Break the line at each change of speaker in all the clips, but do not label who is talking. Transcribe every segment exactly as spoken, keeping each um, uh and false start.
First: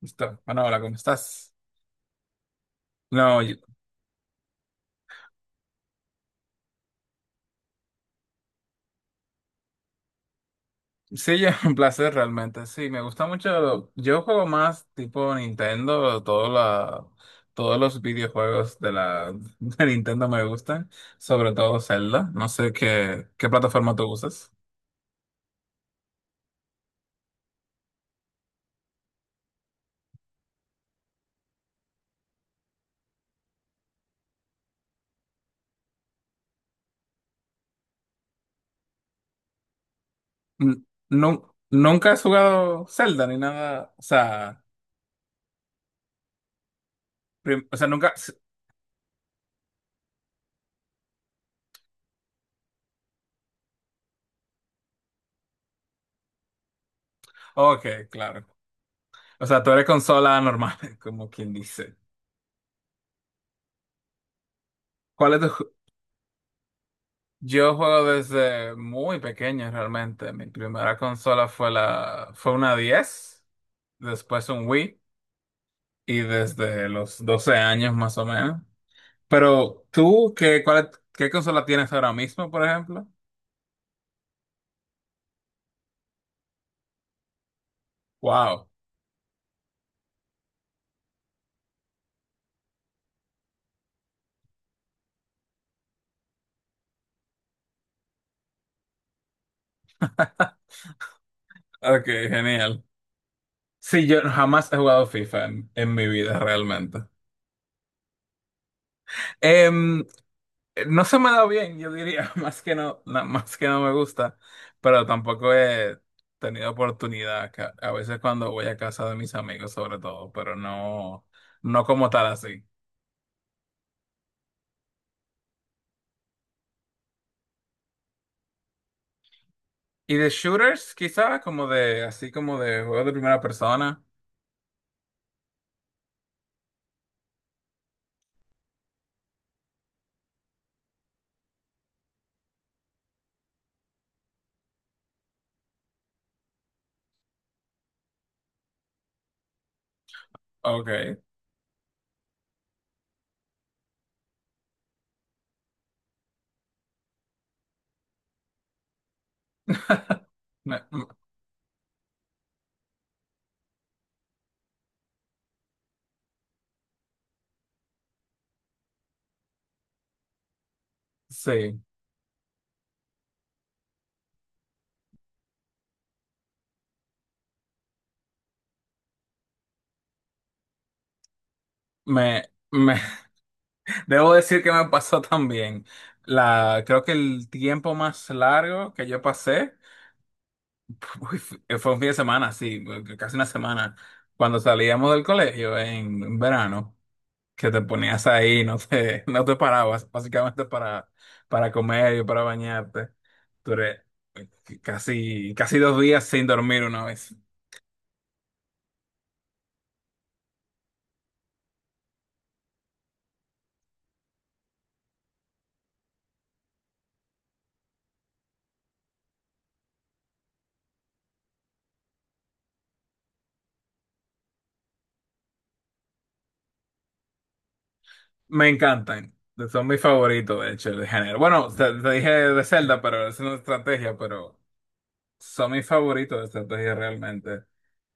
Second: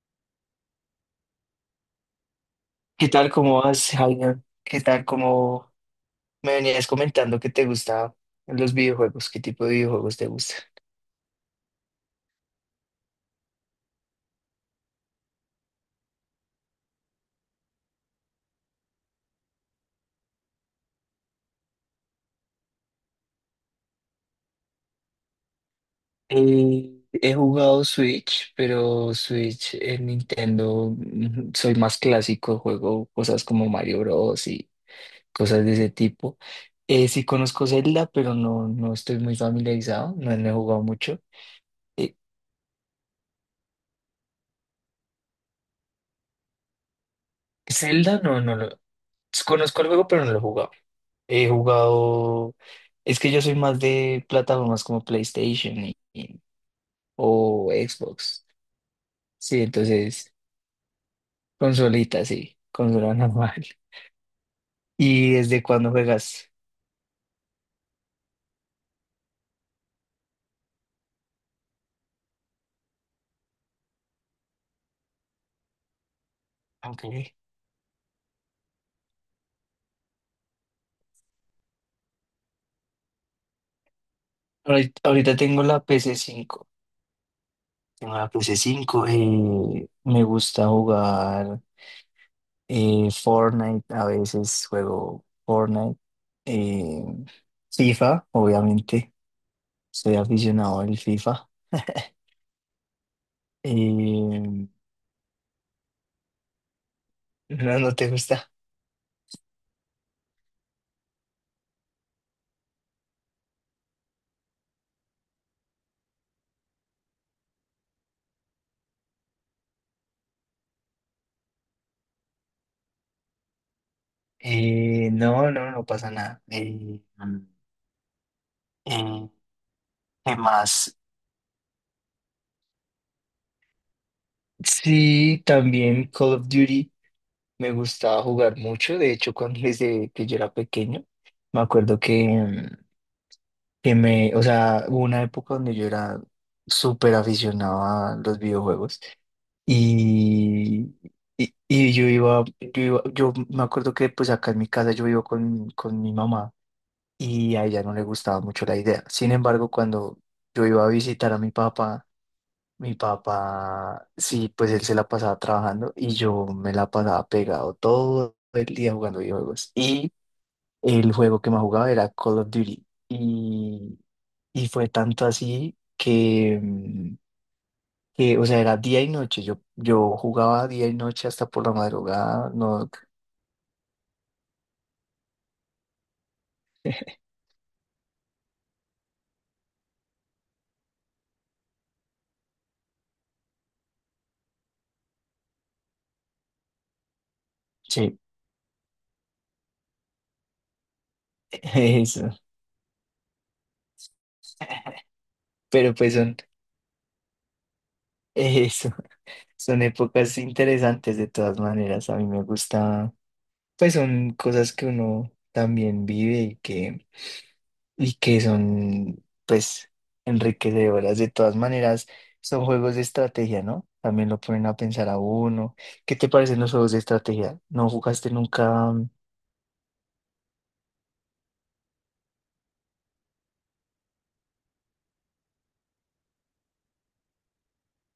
Listo. Bueno, hola, ¿cómo estás?
¿Qué tal?
No, yo-
¿Cómo vas, Javier? ¿Qué tal? ¿Cómo Me venías comentando que te gustaban los videojuegos. ¿Qué tipo de videojuegos te gusta?
sí, es un placer realmente. Sí, me gusta mucho. Yo juego más tipo Nintendo, todo la- todos los videojuegos de la de Nintendo me gustan, sobre todo Zelda. No sé qué, qué plataforma tú usas.
Eh, he jugado Switch, pero Switch en Nintendo, mm, soy más clásico, juego cosas como Mario Bros. Y cosas de ese tipo. Eh, sí, conozco Zelda, pero no, no estoy muy familiarizado, no, no he jugado
N-
mucho.
nu- nunca
Eh,
has jugado Zelda ni nada. O sea, prim- o sea, nunca.
Zelda no, no lo, pues conozco el juego, pero no lo he jugado. He jugado. Es que yo soy más de plataformas como PlayStation y- y- o
Ok,
Xbox.
claro. O
Sí,
sea, tú eres
entonces,
consola normal, como quien dice.
consolita, sí, consola normal. ¿Y
¿Cuál es
desde
tu?
cuándo juegas?
Yo juego desde muy pequeño realmente. Mi primera consola fue la, fue una diez, después un Wii y desde los
Ok.
doce años más o menos. Pero tú, ¿qué, cuál, qué consola tienes ahora mismo, por ejemplo?
Ahorita, ahorita tengo la pc cinco. Tengo la pc
Wow.
cinco, eh, me gusta jugar, eh, Fortnite. A veces juego Fortnite. eh, FIFA, obviamente. Soy aficionado al FIFA.
Ok, genial. Sí, yo
Eh,
jamás he jugado FIFA en, en mi vida realmente.
no, no te gusta.
Em, Eh, No se me da bien, yo diría, más que no, na- más que no me gusta, pero tampoco he tenido oportunidad, ca- a veces cuando voy a casa de mis amigos sobre todo, pero no, no como tal así.
Eh, no, no, no pasa nada. Eh, mm, eh,
¿Y de
¿qué
shooters,
más?
quizá? Como de, así como de juegos de primera persona.
Sí, también Call of Duty me gustaba jugar mucho. De hecho, cuando desde que yo era pequeño, me acuerdo que, mm, que me, o sea, hubo una época donde yo era súper aficionado a los videojuegos y,
Ok.
y, y yo iba, yo iba, yo me acuerdo que pues acá en mi casa yo vivo con, con mi mamá, y a ella no le gustaba mucho la idea. Sin embargo, cuando yo
Me-
iba a
me-
visitar a mi papá, mi papá, sí, pues él se la pasaba trabajando y yo me la pasaba pegado todo el día jugando videojuegos. Y el juego que más
sí,
jugaba era Call of Duty. Y, y fue tanto así que, mm, que, o sea, era día y noche. Yo, yo jugaba día y noche hasta por la
me,
madrugada. No,
me, debo decir que me pasó también. La, creo que el tiempo más largo que yo pasé. Uy, fue fue un fin de semana, sí, casi una semana. Cuando salíamos del colegio en en verano, que te
sí,
ponías ahí, no te, no te parabas, básicamente para, para comer y
eso.
para bañarte. Duré casi, casi
Pero
dos
pues
días
son
sin dormir una vez.
eso. Son épocas interesantes de todas maneras. A mí me gusta, pues son cosas que uno también vive y que, y que son, pues, enriquecedoras de todas maneras. Son juegos de estrategia, ¿no? También lo ponen a pensar a uno. ¿Qué te parecen los juegos de estrategia? ¿No jugaste
Me
nunca?
encantan. Son mis favoritos, de hecho, de género. Bueno, te, te dije de Zelda, pero esa es una estrategia, pero son mis favoritos de estrategia realmente.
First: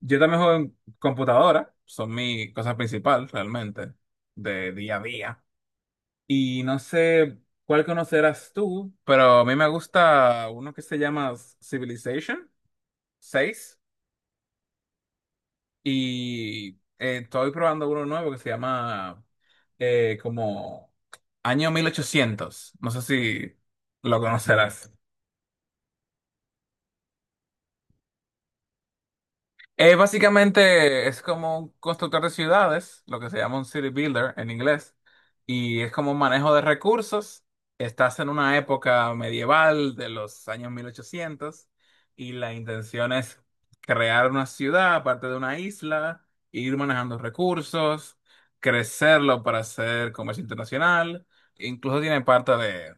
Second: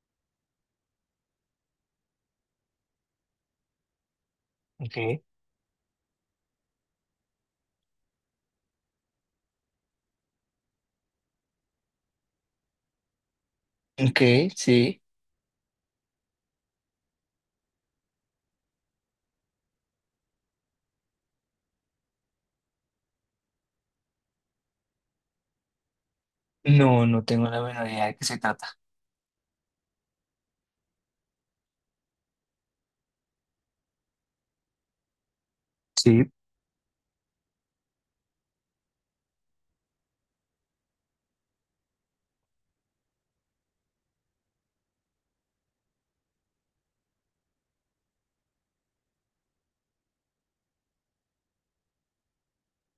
Yo también juego en computadora, son mi cosa principal realmente, de día a
¿Qué?
día. Y no sé cuál conocerás tú, pero a mí me gusta uno que se llama Civilization seis,
¿Qué? Sí.
y eh, estoy probando uno nuevo que se llama eh, como Año mil ochocientos. No sé si lo conocerás.
No, no tengo la menor idea de qué se trata.
Eh, básicamente es como un constructor de ciudades, lo que se llama un city builder en inglés, y es como un
Sí.
manejo de recursos. Estás en una época medieval de los años mil ochocientos y la intención es crear una ciudad aparte de una isla, ir manejando recursos, crecerlo para hacer comercio internacional, incluso tiene parte de,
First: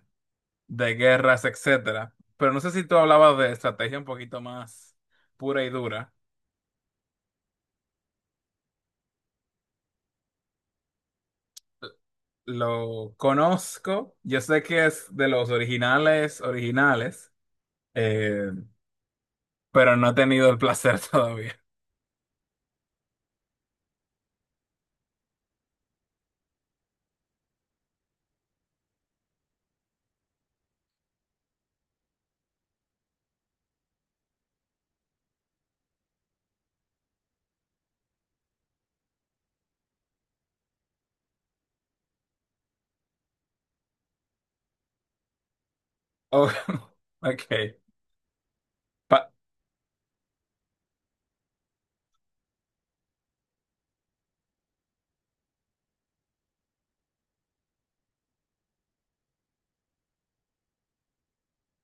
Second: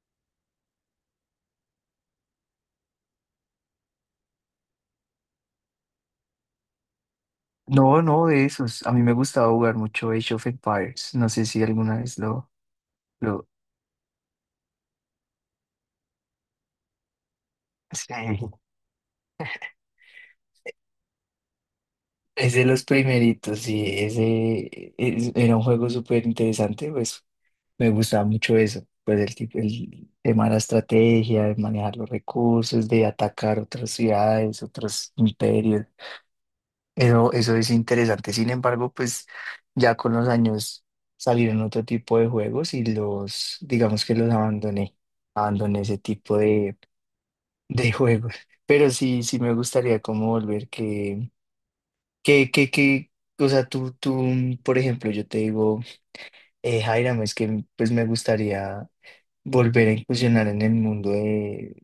de guerras, etcétera. Pero no sé si tú hablabas de estrategia un poquito más pura y dura.
No, no, de esos. A mí me gustaba jugar mucho Age of Empires. No sé si alguna vez lo,
Lo
lo,
conozco, yo sé que es de los originales, originales,
sí.
eh, pero no he tenido el placer todavía.
Es de los primeritos, sí, ese es- era un juego súper interesante, pues me gustaba mucho eso, pues el, tip- el tema de la estrategia, de manejar los recursos, de atacar otras ciudades, otros imperios, eso, eso es interesante, sin embargo, pues ya con los años salieron otro tipo de juegos y los, digamos que los abandoné, abandoné ese tipo
Oh,
de,
ok.
de juegos, pero sí,
Pa-
sí me gustaría como volver que que, que, que, o sea, tú, tú, mm, por ejemplo, yo te digo, eh, Jairam, es que, mm, pues me gustaría volver a incursionar en el mundo de,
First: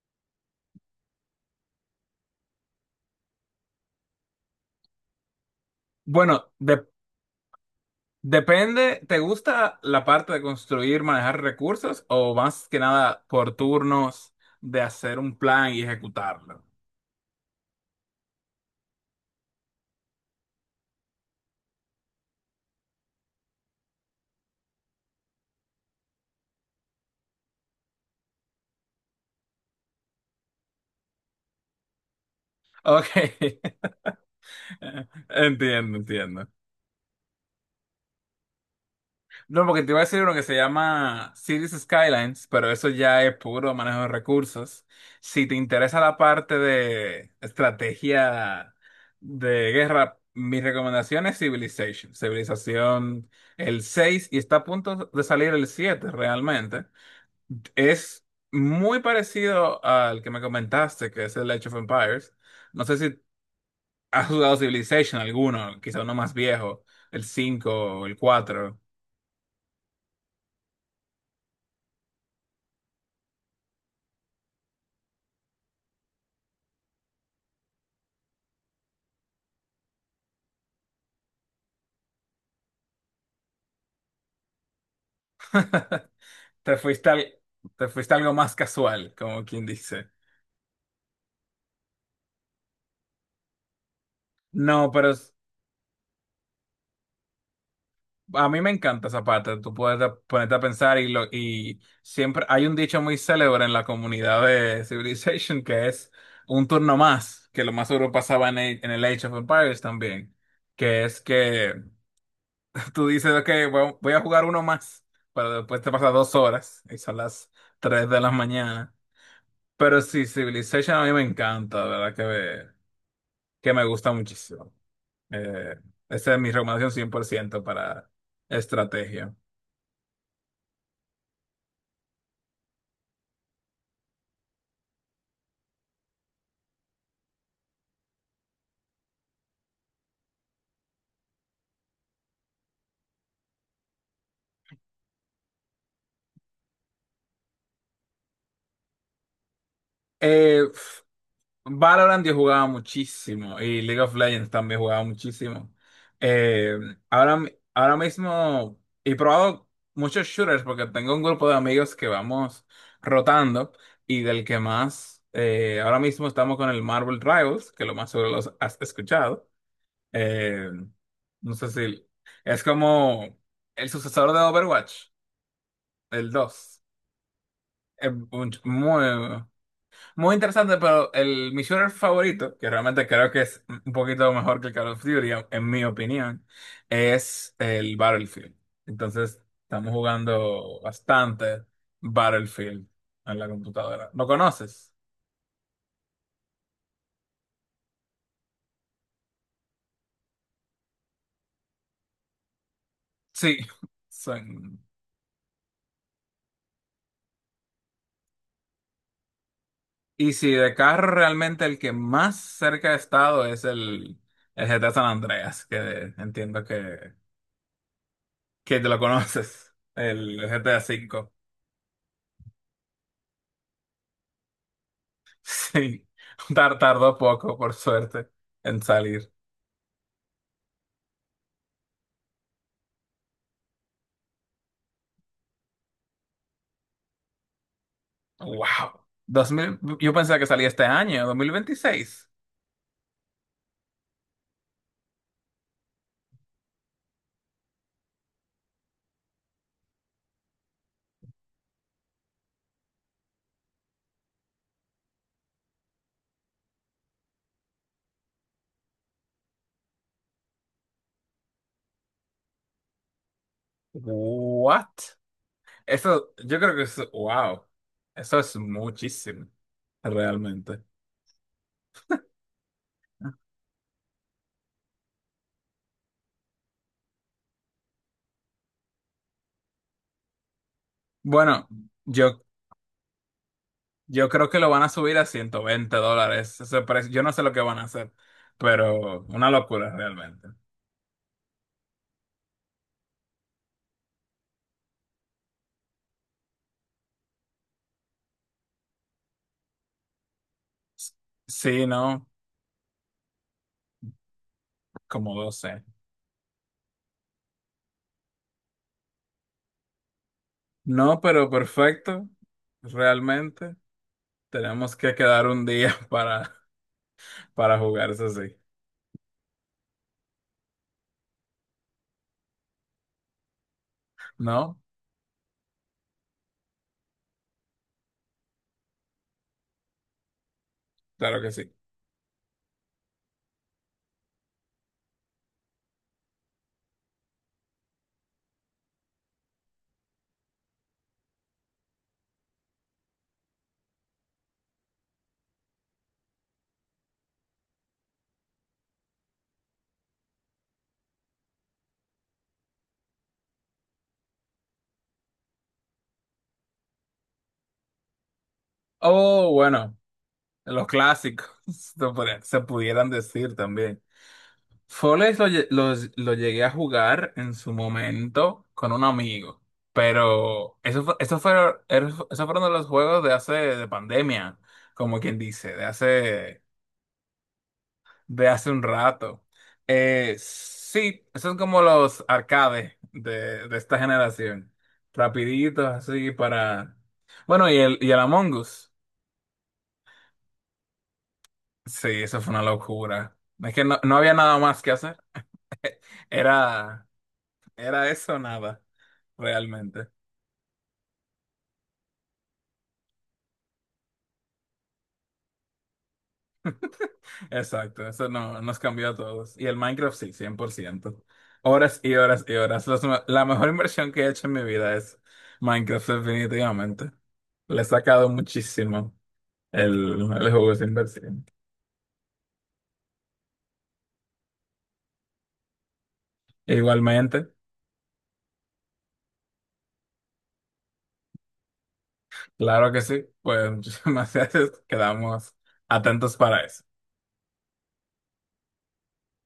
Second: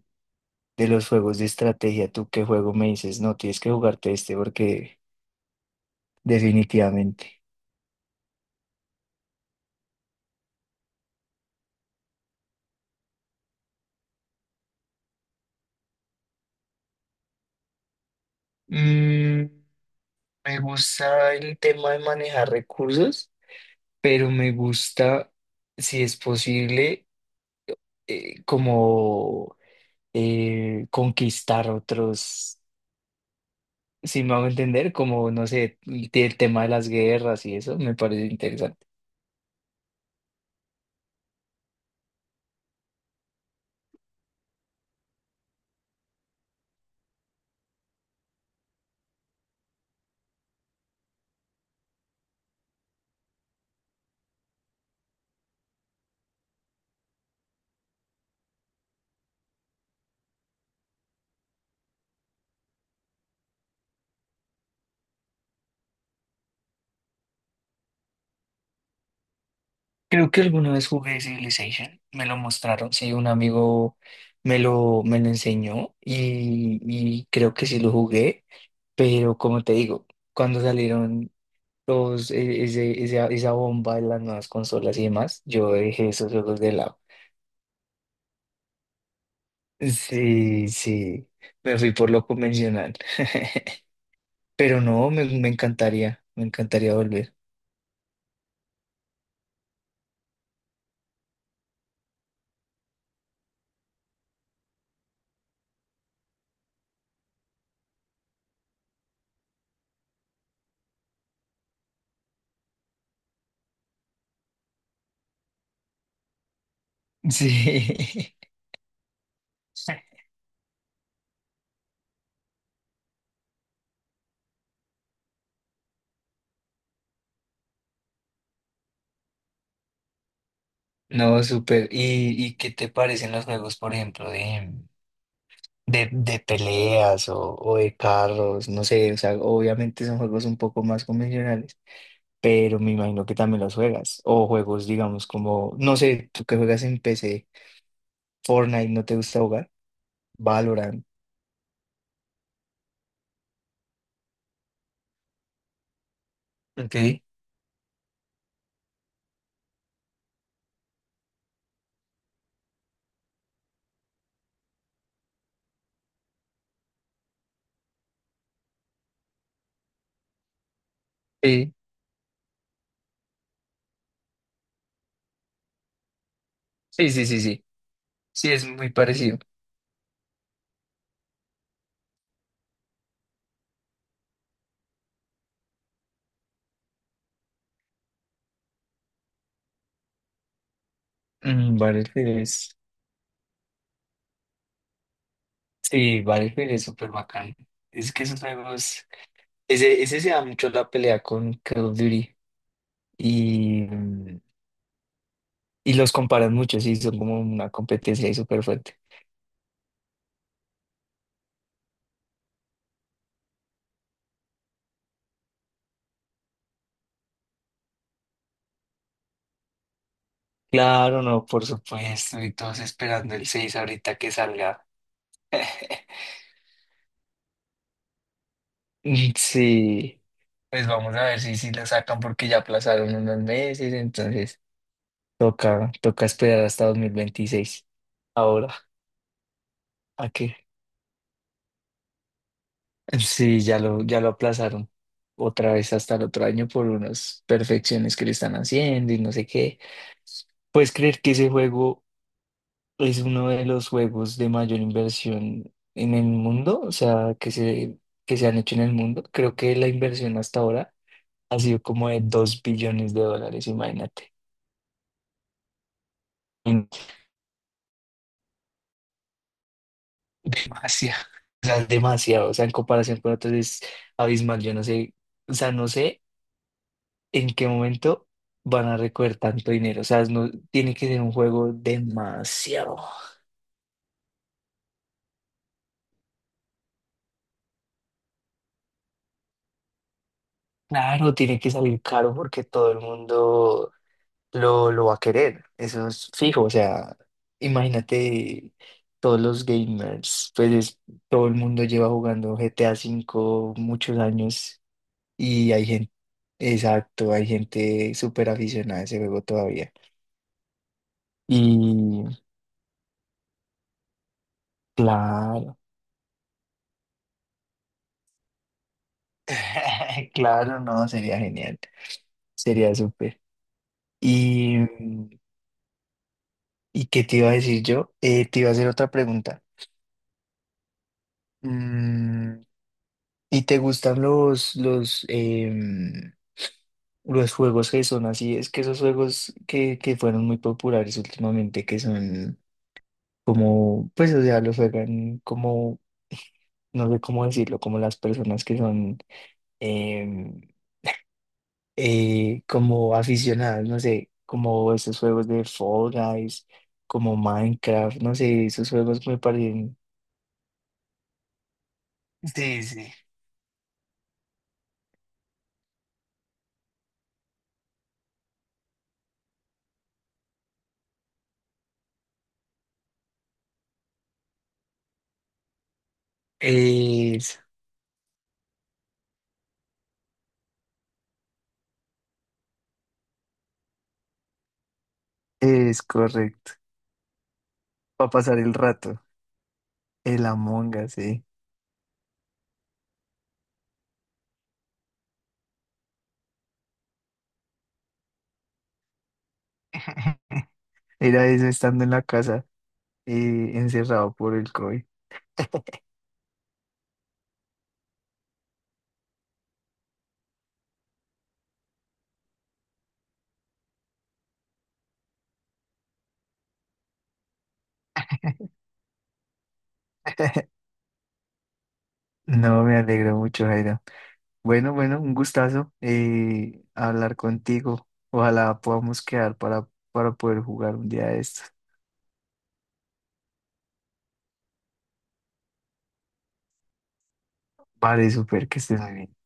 de los juegos de estrategia. ¿Tú qué juego me dices? No, tienes que jugarte este porque
bueno, de-
definitivamente.
depende, ¿te gusta la parte de construir, manejar recursos, o más que nada por turnos de hacer un plan y ejecutarlo?
Mm, me gusta el tema de manejar recursos, pero me gusta, si es posible, eh, como eh, conquistar otros,
Ok,
si me hago entender, como, no sé,
entiendo,
el, el
entiendo.
tema de las guerras y eso, me parece interesante.
No, porque te iba a decir uno que se llama Cities Skylines, pero eso ya es puro manejo de recursos. Si te interesa la parte de estrategia de guerra, mi recomendación es Civilization. Civilización el seis, y está a punto de salir el siete realmente. Es muy parecido al que me comentaste, que es el Age of Empires. No sé si has jugado Civilization alguno, quizá uno más viejo, el cinco o el cuatro.
Creo que alguna vez jugué Civilization, me lo mostraron, sí, un amigo me lo, me lo enseñó y, y creo que sí lo jugué, pero como te digo, cuando salieron los, e- ese- esa, esa bomba de las nuevas consolas y demás, yo dejé esos juegos de
Te
lado.
fuiste al, te fuiste a algo más casual, como quien dice.
Sí, sí, me fui por lo convencional, pero
No, pero
no, me,
es-
me encantaría, me encantaría volver.
a mí me encanta esa parte. Tú puedes a- ponerte a pensar y, lo, y siempre hay un dicho muy célebre en la comunidad de Civilization que es un turno más, que lo más seguro pasaba en el, en el Age of Empires también, que es que tú dices, ok, voy voy a jugar uno más, pero después te pasa dos horas y son las tres de la
Sí.
mañana. Pero sí, Civilization a mí me encanta, de verdad que me, que me gusta muchísimo. Eh, Esa es mi recomendación cien por ciento para estrategia.
No, súper. ¿Y, ¿y qué te parecen los juegos, por ejemplo, de, de, de peleas o, o de carros? No sé, o sea, obviamente son juegos un poco más convencionales, pero me imagino que también los juegas. O juegos, digamos, como, no sé, tú que juegas en P C Fortnite, ¿no te gusta jugar?
Eh, pf,
Valorant.
Valorant yo jugaba muchísimo y League of Legends también jugaba muchísimo. Eh,
Ok.
ahora, mi- Ahora mismo he probado muchos shooters porque tengo un grupo de amigos que vamos rotando, y del que más, eh, ahora mismo estamos con el Marvel Rivals, que lo más seguro los has escuchado. Eh, no sé
Sí,
si es como el sucesor de Overwatch, el dos.
sí, sí, sí, sí.
Eh, Muy,
Sí, es muy parecido.
muy interesante, pero el, mi shooter favorito, que realmente creo que es un poquito mejor que el Call of Duty, en mi opinión, es el Battlefield. Entonces, estamos jugando bastante
Mm, Battlefield es,
Battlefield en la computadora. ¿Lo conoces?
sí, Battlefield es súper bacán. Es que esos juegos, ese, ese se da mucho la pelea con Call of Duty.
Sí.
Y,
Son-
y los comparan mucho, sí, son como una competencia ahí súper fuerte.
Y si de carro realmente el que más cerca he estado es el, el G T A San Andreas, que entiendo que, que te lo conoces, el G T A
Claro,
V.
no, por supuesto, y todos esperando el seis ahorita que salga.
Sí, tar- tardó poco, por suerte, en salir.
Mm, sí, pues vamos a ver si, si lo sacan porque ya aplazaron unos meses, entonces toca, toca esperar hasta dos mil veintiséis. Ahora,
Wow. dos mil. Yo
¿a
pensaba que
qué?
salía este año, dos mil veintiséis.
Sí, ya lo, ya lo aplazaron otra vez hasta el otro año por unas perfecciones que le están haciendo y no sé qué. ¿Puedes creer que ese juego es uno de los juegos de mayor inversión en el mundo? O sea, que se, que se han hecho en el mundo. Creo que la inversión hasta ahora ha sido como de dos billones de dólares, imagínate.
What? Eso, yo creo que
Mm,
es, wow. Eso es muchísimo, realmente.
demasiado, o sea, es demasiado, o sea, en comparación con otros es abismal. Yo no sé, o sea, no sé en qué momento van a recoger tanto dinero, o sea, no, tiene que ser un
Bueno,
juego
yo,
demasiado.
yo creo que lo van a subir a ciento veinte dólares ese precio. Yo no sé lo que van a hacer, pero una locura realmente.
Claro, tiene que salir caro porque todo el mundo lo, lo va a querer, eso es fijo, o sea, imagínate todos los gamers, pues es-
S-
todo el mundo
Sí,
lleva
no,
jugando G T A cinco muchos años
como
y
doce.
hay gente, exacto, hay gente súper aficionada a ese juego todavía.
No, pero
Y
perfecto, realmente. Tenemos que quedar un
claro,
día para, para jugar, eso sí.
claro, no, sería genial, sería súper. Y,
¿No?
¿y qué te iba a decir yo? Eh, te iba a hacer otra pregunta.
Claro que sí.
Mm, ¿y te gustan los, los, em, los juegos que son así? Es que esos juegos que, que fueron muy populares últimamente, que son como, pues, o sea, los juegan como, no sé cómo decirlo, como las personas que son, em, eh, como aficionadas, no sé, como esos juegos de Fall Guys, como Minecraft, no sé, esos juegos me
Oh, bueno,
parecen.
los clásicos, se podría- se
Sí,
pudieran
sí.
decir también. Foles lo, lle- los- lo llegué a jugar en su momento con un amigo, pero eso fue, eso fue, eso fueron de los juegos de hace, de pandemia, como quien dice, de hace
Es,
de hace un rato. Eh, sí, son como los arcades de, de esta generación. Rapiditos,
es
así
correcto.
para... Bueno, y el, y el
Para
Among
pasar el
Us.
rato, el Among Us, sí.
Sí, eso fue una locura. Es que no, no había nada más que hacer. Era, era eso o nada, realmente.
Era eso estando en la casa y encerrado por el COVID.
Exacto, eso no, nos cambió a todos. Y el Minecraft sí, cien por ciento, horas y horas y horas. Los me- la mejor inversión que he hecho en mi vida es Minecraft, definitivamente. Le he sacado muchísimo. El, el juego es inversión.
No, me alegro mucho, Jairo. Bueno, bueno, un gustazo, eh, hablar
Igualmente,
contigo. Ojalá podamos quedar para, para poder jugar un día de estos.
claro que sí, pues muchísimas gracias. Quedamos atentos para eso.
Vale, súper, que estés muy bien.